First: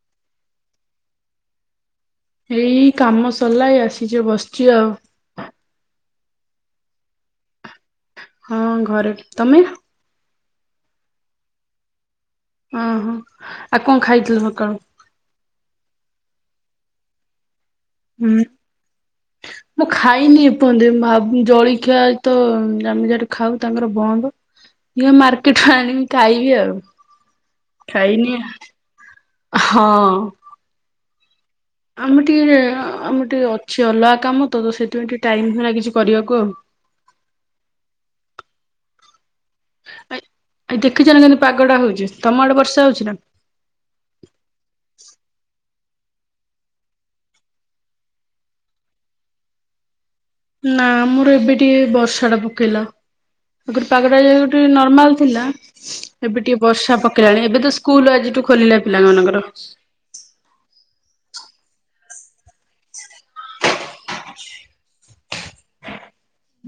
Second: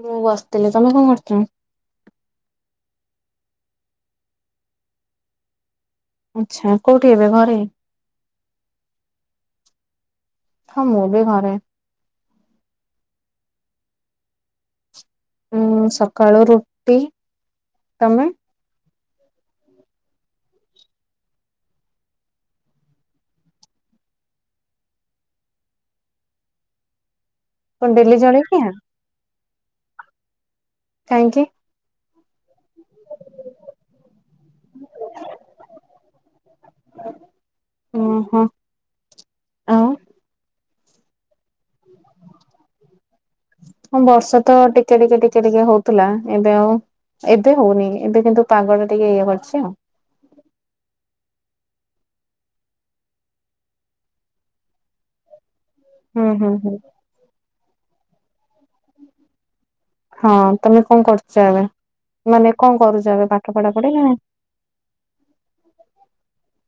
ମୁଁ ବସିଥିଲି ତମେ କଣ କରିୁଛ? ଏଇ କାମ ସରିଲା ଏଇ ଆସିଛ ବସିଚ ଆଉ ଆଛା କୋଉଠି ଏବେ ଘରେ ହଁ ଘରେ ତମେ? ହଁ ମୁଁ ବି ଘରେ ଓହୋ ଆଉ କଣ ଖାଇଥିଲୁ ସକାଳୁ ମୁଁ ସକାଳୁ ରୁଟି ତମେ ହୁଁ [unintelligible] ମୁଁ ଖାଇନି ଏପଜତେ ଜଳଖିଆ ତ ଆମେ ଯଠି ଖାଉ ତାଙ୍କର ବନ୍ଦ ମାର୍କେଟ ରୁ ଆଣିବି ଖାଇବି ଆଉ କଣ ଡେଲି ଖାଇନି ଜଳଖିଆ ହଁ କାଇ କି ଆମେ ଟିକିେ ଆମର ଟିକିେ ଅଛି ଅଲଗା କାମ ତ ସେଥିପାଇଁ ଟିକେ ଟାଇମ୍ଁ କିଛି କରିବାକୁ ଆଉ ଓ ହୋ ଆ ଏ ଦେଖିଛ ନା କେମତି ପାଗଟା ହଉଛି ତମ ଆଡେ ବର୍ଷା ହଉଛି ନା ହଁ ବର୍ଷ ତ ଟିକେ ଟିକେ ଟିକେ ଟିକେ ହଉଥିଲା ଏବେ ଆଉ ଏବେ ହଉନି ଏବେ କିନ୍ତୁ ପାଗଟା ଟିକେ ଇଏ କରିଛି ଆଉ ନା ମୋର ଏବେ ଟିକେ ବର୍ଷା ଟା ପକେଇଲା ମୁଁ କହିଲି ପାଗଟା ଯୋଉଠି ନର୍ମାଲ ଥିଲା ହୁଁ ଏବେ ହୁଁ ଟିକେ ହୁଁ ବର୍ଷା ପକେଇାଣି ଏବେ ତ ସ୍କୁଲ ଆଜିଠୁ ଖୋଲିଲା ପିଲା ମାନଙ୍କର ହଁ ତମେ କଣ କରୁଛ ଏବେ ମାନେ କଣ କରୁଚ଼ ଏବେ ପାଠ ପଢା ପଢି ନା ନାଇଁ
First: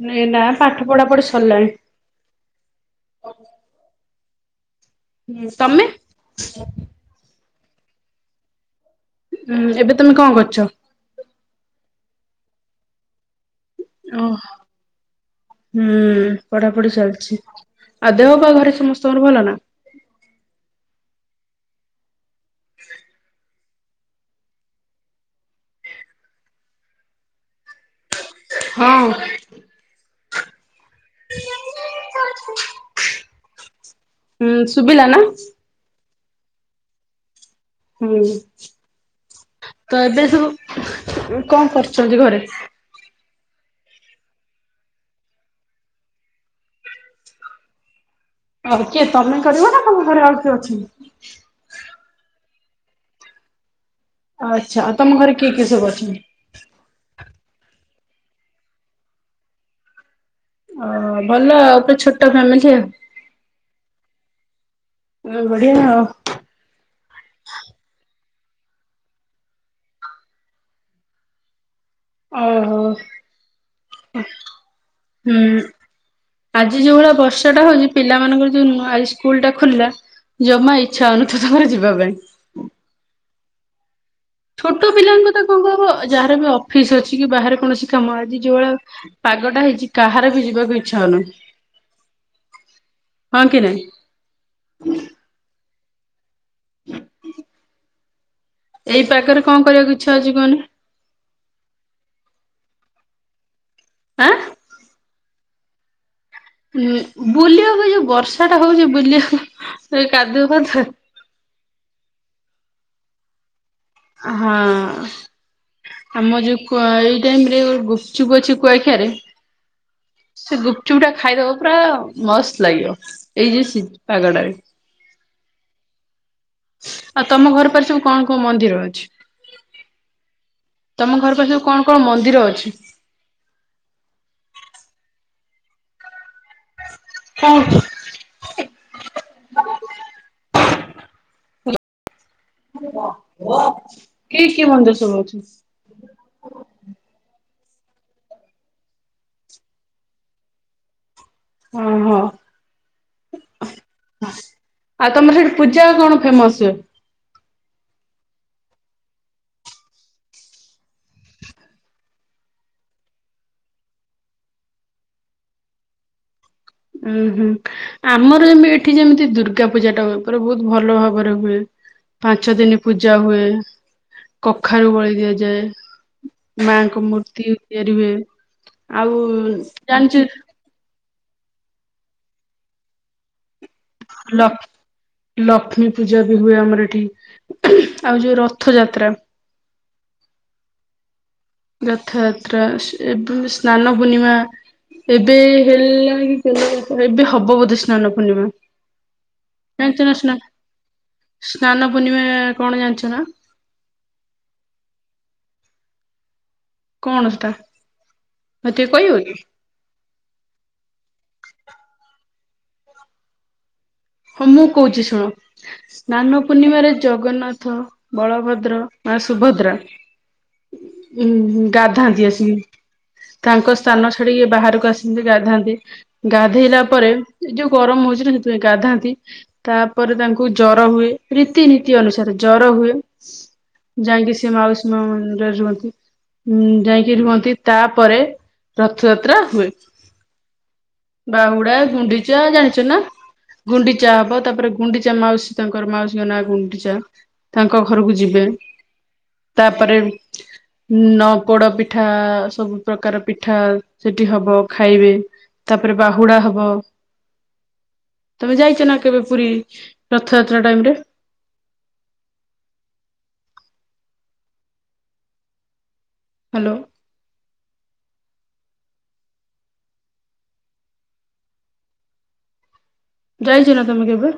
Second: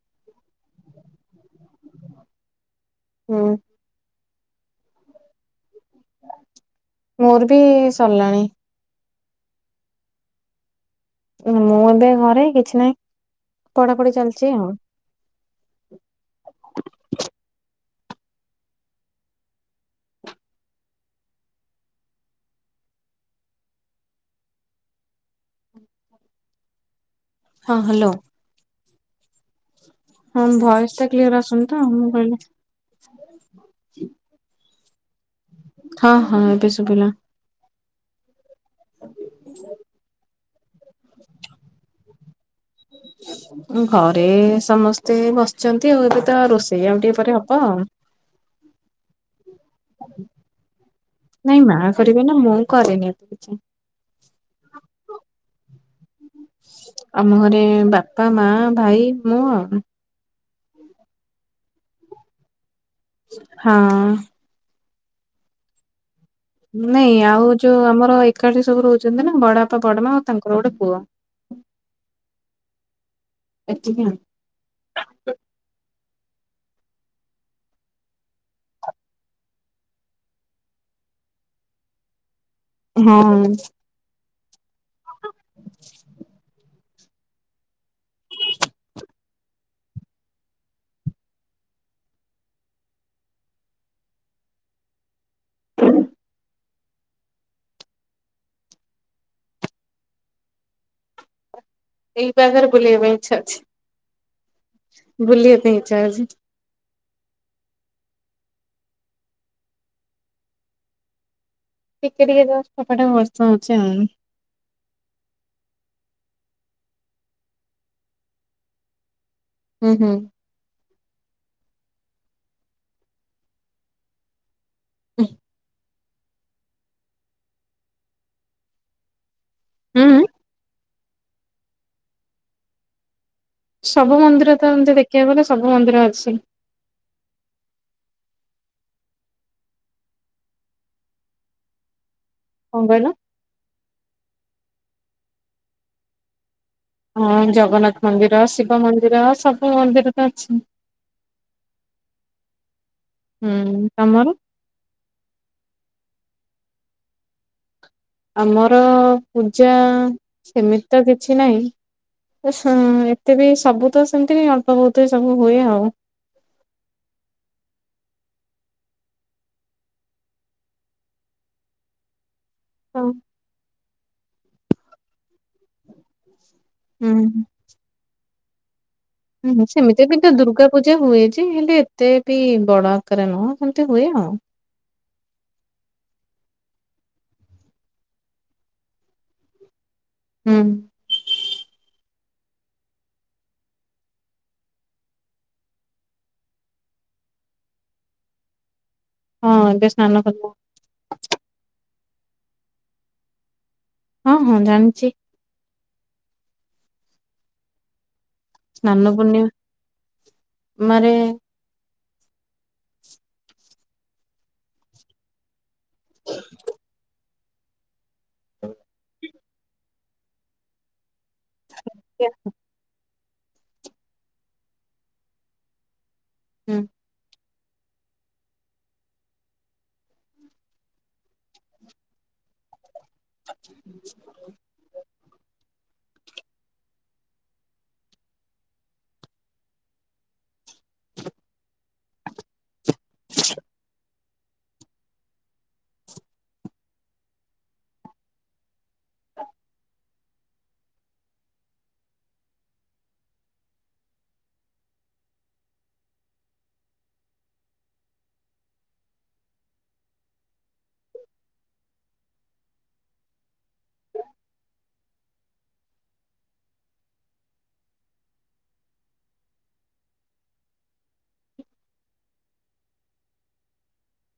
ନାଇ ନା ପାଠ ପଢା ପଢି ସରିଲାଣି ହଁ। ଉଁ ତମେ ମୋର ବି ସରିଲାଣି ଉୁଁ ଏବେ ତମେ କଣ କରୁଛ ମୁଁ ଏବେ ଘରେ କିଛି ନାହିଁ ପଢାପଢି ଓ ଚାଲିଛି ଆଉ ହୁଁ ପଢାପଢି ଚାଲିଛି ଆଉ ଦେହ ପା ଘରେ ସମସ୍ତଙ୍କର ଭଲ ନା [inaudible] ହଁ ହ୍ୟାଲୋ। ହଁ। ହଁ ଭଏସ ଟ କ୍ଲିୟର ଆସୁନି ତ ମୁଁ କହିଲି ହୁଁ ସୁଭିଲା ନା ହଁ ହଁ ଏବେ ଶୁଭିଲା ହୁଁ ତ ଏବେ ସବୁ କଣ କରୁଛନ୍ତି ଘରେ ହ [inaudible] ଘରେ ସମସ୍ତେ ବସିଛନ୍ତି ଆଉ ଏବେ ତ ରୋଷେଇ ଆଉ ଟିକେ ପରେ ହବ ଆଉ ଆଉ କିଏ ତମେ କରିବ ନା ତମ ଘରେ ଆଉ କିଏ ଅଛନ୍ତି। ନାଇଁ ମା କରିବେ ନା ମୁଁ କରିରେନି। ଆଚ୍ଛା ଆଉ ତମ ଘରେ କିଏ କିଏ ସବୁ ଅଛନ୍ତି। ଆମ ଘରେ ବାପା ମା ଭାଇ ମୁଁ ଆଉ। ଓ ଭଲ ଆଉ ଗୋଟେ ଛୋଟ ଫ୍ୟାମିଲି। ହଁ। ଏବେ ବଢିଆ ଆଉ ନାଇଁ ଆଉ ଯୋଉ ଆମର ଏକାଠି ସବୁ ରହୁଛନ୍ତି ନା ବଡ ବାପା ବଡ ମା ଆଉ ତାଙ୍କର ଗୋଟେ ପୁଅ ହୁଁ [unintelligible] ଓହୋ ଏତିକି ଆଉ ହୁଁ ଆଜି ଯୋଉ ଭଳିଆ ବର୍ଷାଟା ହଉଛି ପିଲା ମାନଙ୍କର ଯୋଉ ନୁହ ଆ ସ୍କୁଲ ଟା ଖୋଲିଲା ଜମା ଇଚ୍ଛା ଅନୁଥ ହଉ ନଥିବ ତମର ଯିବା ପାଇଁ ହଁ। ଛୋଟ ପିଲାଙ୍କୁ ତ କଣ କହିବ ଯାହାର ବି ଫିସ୍ ଅଛି କି ବାହାରେ କୌଣସି କାମ ଆଜି ଯୋଉଭଳିଆ ପାଗଟା ହେଇଛି କାହାର ବି ଯିବାକୁ ଇଚ୍ଛା ହଉନି [inaudible] ହଁ କିରେ ହ [unintelligible] ଏଇ ପାଖରେ କଆଁ କରିବାକୁ ଇଚ୍ଛା ଅଛି କହନି ଏଇ ପାଖରେ ବୁଲିବା ପାଇଁ ଇଚ୍ଛା ଆଁ ଅଛି ବୁଲିବା ପାଇଁ ଇଚଛା ଅଛି ହଁ ବୁଲିବାକୁ ଯୋଉ ବର୍ଷା ଟା ହଉଛି ବୁଲିବାକୁ କାଦୁଅ ଫାଦୁଅ ଟିକେ ଟିକେ ଯାଛୋପାଟେ ବର୍ଷା ହଉଛି ଆଉ ହଁ ଆମ ଯୋଉ ଏଇ ଟାଇମ ରେ ଗୁପଚୁପ୍ ଅଛି କୁଆଖିଆରେ ହୁଁ ହୁଁ ସେ ଗୁପଚୁପ ଟା ଖାଇଦବ ପୁରା ମସ୍ତ ଲାଗିବ ଏଇ ଯଉ ପାଗଟାରେ ଓଁ ଆଉ ତମ ଘର ପାସେ ସବୁ କଣ କଣ ମନ୍ଦିର ଅଛି ହୁଁ ତମ ଘର ପାଖରେ କଣ କଣ ମନ୍ଦିର ଅଛି ସବୁ ମନ୍ଦିର ତ ଏମିତି ଦେଖିବାକୁ ଗଲେ ସବୁ ମନ୍ଦିର ଅଛି ହୁଁ ହ୍ୟାଲୋ କଣ କହିଲ? କିଏ କିଏ ମନ୍ଦିର ସବୁ ଅଛି। ହଁ ଜଗନ୍ନାଥ ମନ୍ଦିର ଶିବ ମନ୍ଦିର ସବୁ ମନ୍ଦିର ତ ଅଛି। ଓହୋ ହୁଁ ତମର। ଆଉ ତମର ସେଇଠି ପୂଜା କଣ ଫେମସ। ଆମର ପୂଜା ସେମିତି ତ କିଛି ନାହିଁ। ହ ଏତେ ବି ସବୁ ତ ସେମିତି ଅଳ୍ପ ବହୁତ ହୁଏ ସବୁ ହୁଏ ଆଉ ଉୁଁ ହୁଁ ଆମର ଏବେ ଏଠି ଯେମିତି ଦୁର୍ଗା ପୂଜା ଟା ପୁରା ବହୁତ ଭଲ ଭାବରେ ହୁଏ ପାଞ୍ଚ ଦିନ ହଁ। ପୂଜା ହୁଏ କଖାରୁ ବଳି ଦିଆଯାଏ। ମାଙ୍କ ହୁଁ ମୂର୍ତ୍ତି ତିଆରି ହୁ ଆଉ ହୁଁ ସେମିତି ବି ଜାଣିଛୁ ତ ଦୁର୍ଗା ପୂଜା ହୁଏ ଯେ ହେଲେ ଏତେ ବି ବଡ ଆକାରରେ ନୁହଁ ସେମିତି ହୁଏ ଆଉ। ଲ ଲକ୍ଷ୍ମୀ ପୂଜା ବି ହୁଏ ଆମର ଏଠି ଆଉ ଯୋଉ ରଥ ଯାତ୍ରା ହୁଁ। ରଥଯାତ୍ରା ସ ଏବେ ସ୍ନାନ ପୂର୍ଣ୍ଣିମା। ଏବେ ହେଲା କି ଏବେ ହବ ବୋଧେ ସ୍ନାନ ପୂର୍ଣ୍ଣିମା। ହଁ ଏବେ ଜାଣିଛ ସ୍ନାନ ନା ସ୍ନା ପୂର୍ଣ୍ଣିମା ସ୍ନାନ ପୂର୍ଣ୍ଣିମା କଣ ଜାଣିଛ ନା? ହଁ ହଁ ଜାଣିଛି। କଣ ସେଟା? ମତେ ଟିକେ ସ୍ନାନ କହିବ କି? ପୂର୍ଣ୍ଣିମା ମାରେ ହଁ ମୁଁ କହୁଛି ଶୁଣ ସ୍ନାନ ପୂର୍ଣ୍ଣିମାରେ ଜଗନ୍ନାଥ ବଳଭଦ୍ର ମା ସୁଭଦ୍ରା ଉଁ ଗାଧାନ୍ତି ଆସିକି ତାଙ୍କ ସ୍ଥାନ ଛାଡିକି ବାହାରକୁ ଆସିନ୍ତି ଗାଧାନ୍ତି ହୁଁ ଗାଧେଇଲା ପରେ ଏ ଯୋଉ ଗରମ ହଉଛି ନା ସେଥିପାଇଁ ଗାଧା ତାପରେ ତାଙ୍କୁ ଜର ହୁଏ ରୀତିନୀତି ଅନୁସାରେ ଜର ହୁଏ। ଯାଇକି ସେ ମାଉସୀ ମା ମନ୍ଦିରେ ରୁହନ୍ତି। ଉଁ ଯାଇକି ରୁହନ୍ତି ତାପରେ ରଥଯାତ୍ରା ହୁଏ। ବାହୁଡା ଗୁଣ୍ଡିଚା ଜାଣିଛ ନା? ଗୁଣ୍ଡିଚା ହବ ତାପରେ ଗୁଣ୍ଡିଚା ମାଉସୀ ତାଙ୍କର ମାଉସୀଙ୍କ ନା ଗୁଣ୍ଡିଚା। ତାଙ୍କ ଘରକୁ ଯିବେ ତାପରେ ନ ପୋଡ ପିଠା ସବୁ ପ୍ରକାର ପିଠା ସେଠି ହବ ଖାଇବେ। ତାପରେ ବାହୁଡା ହବ। ତମେ ଯାଇଛ ନା କେବେ ପୁରୀ ରଥଯାତ୍ରା ଟାଇମରେ? ହ୍ୟାଲୋ। ଯାଇଛ ନା ତମେ କେବେ?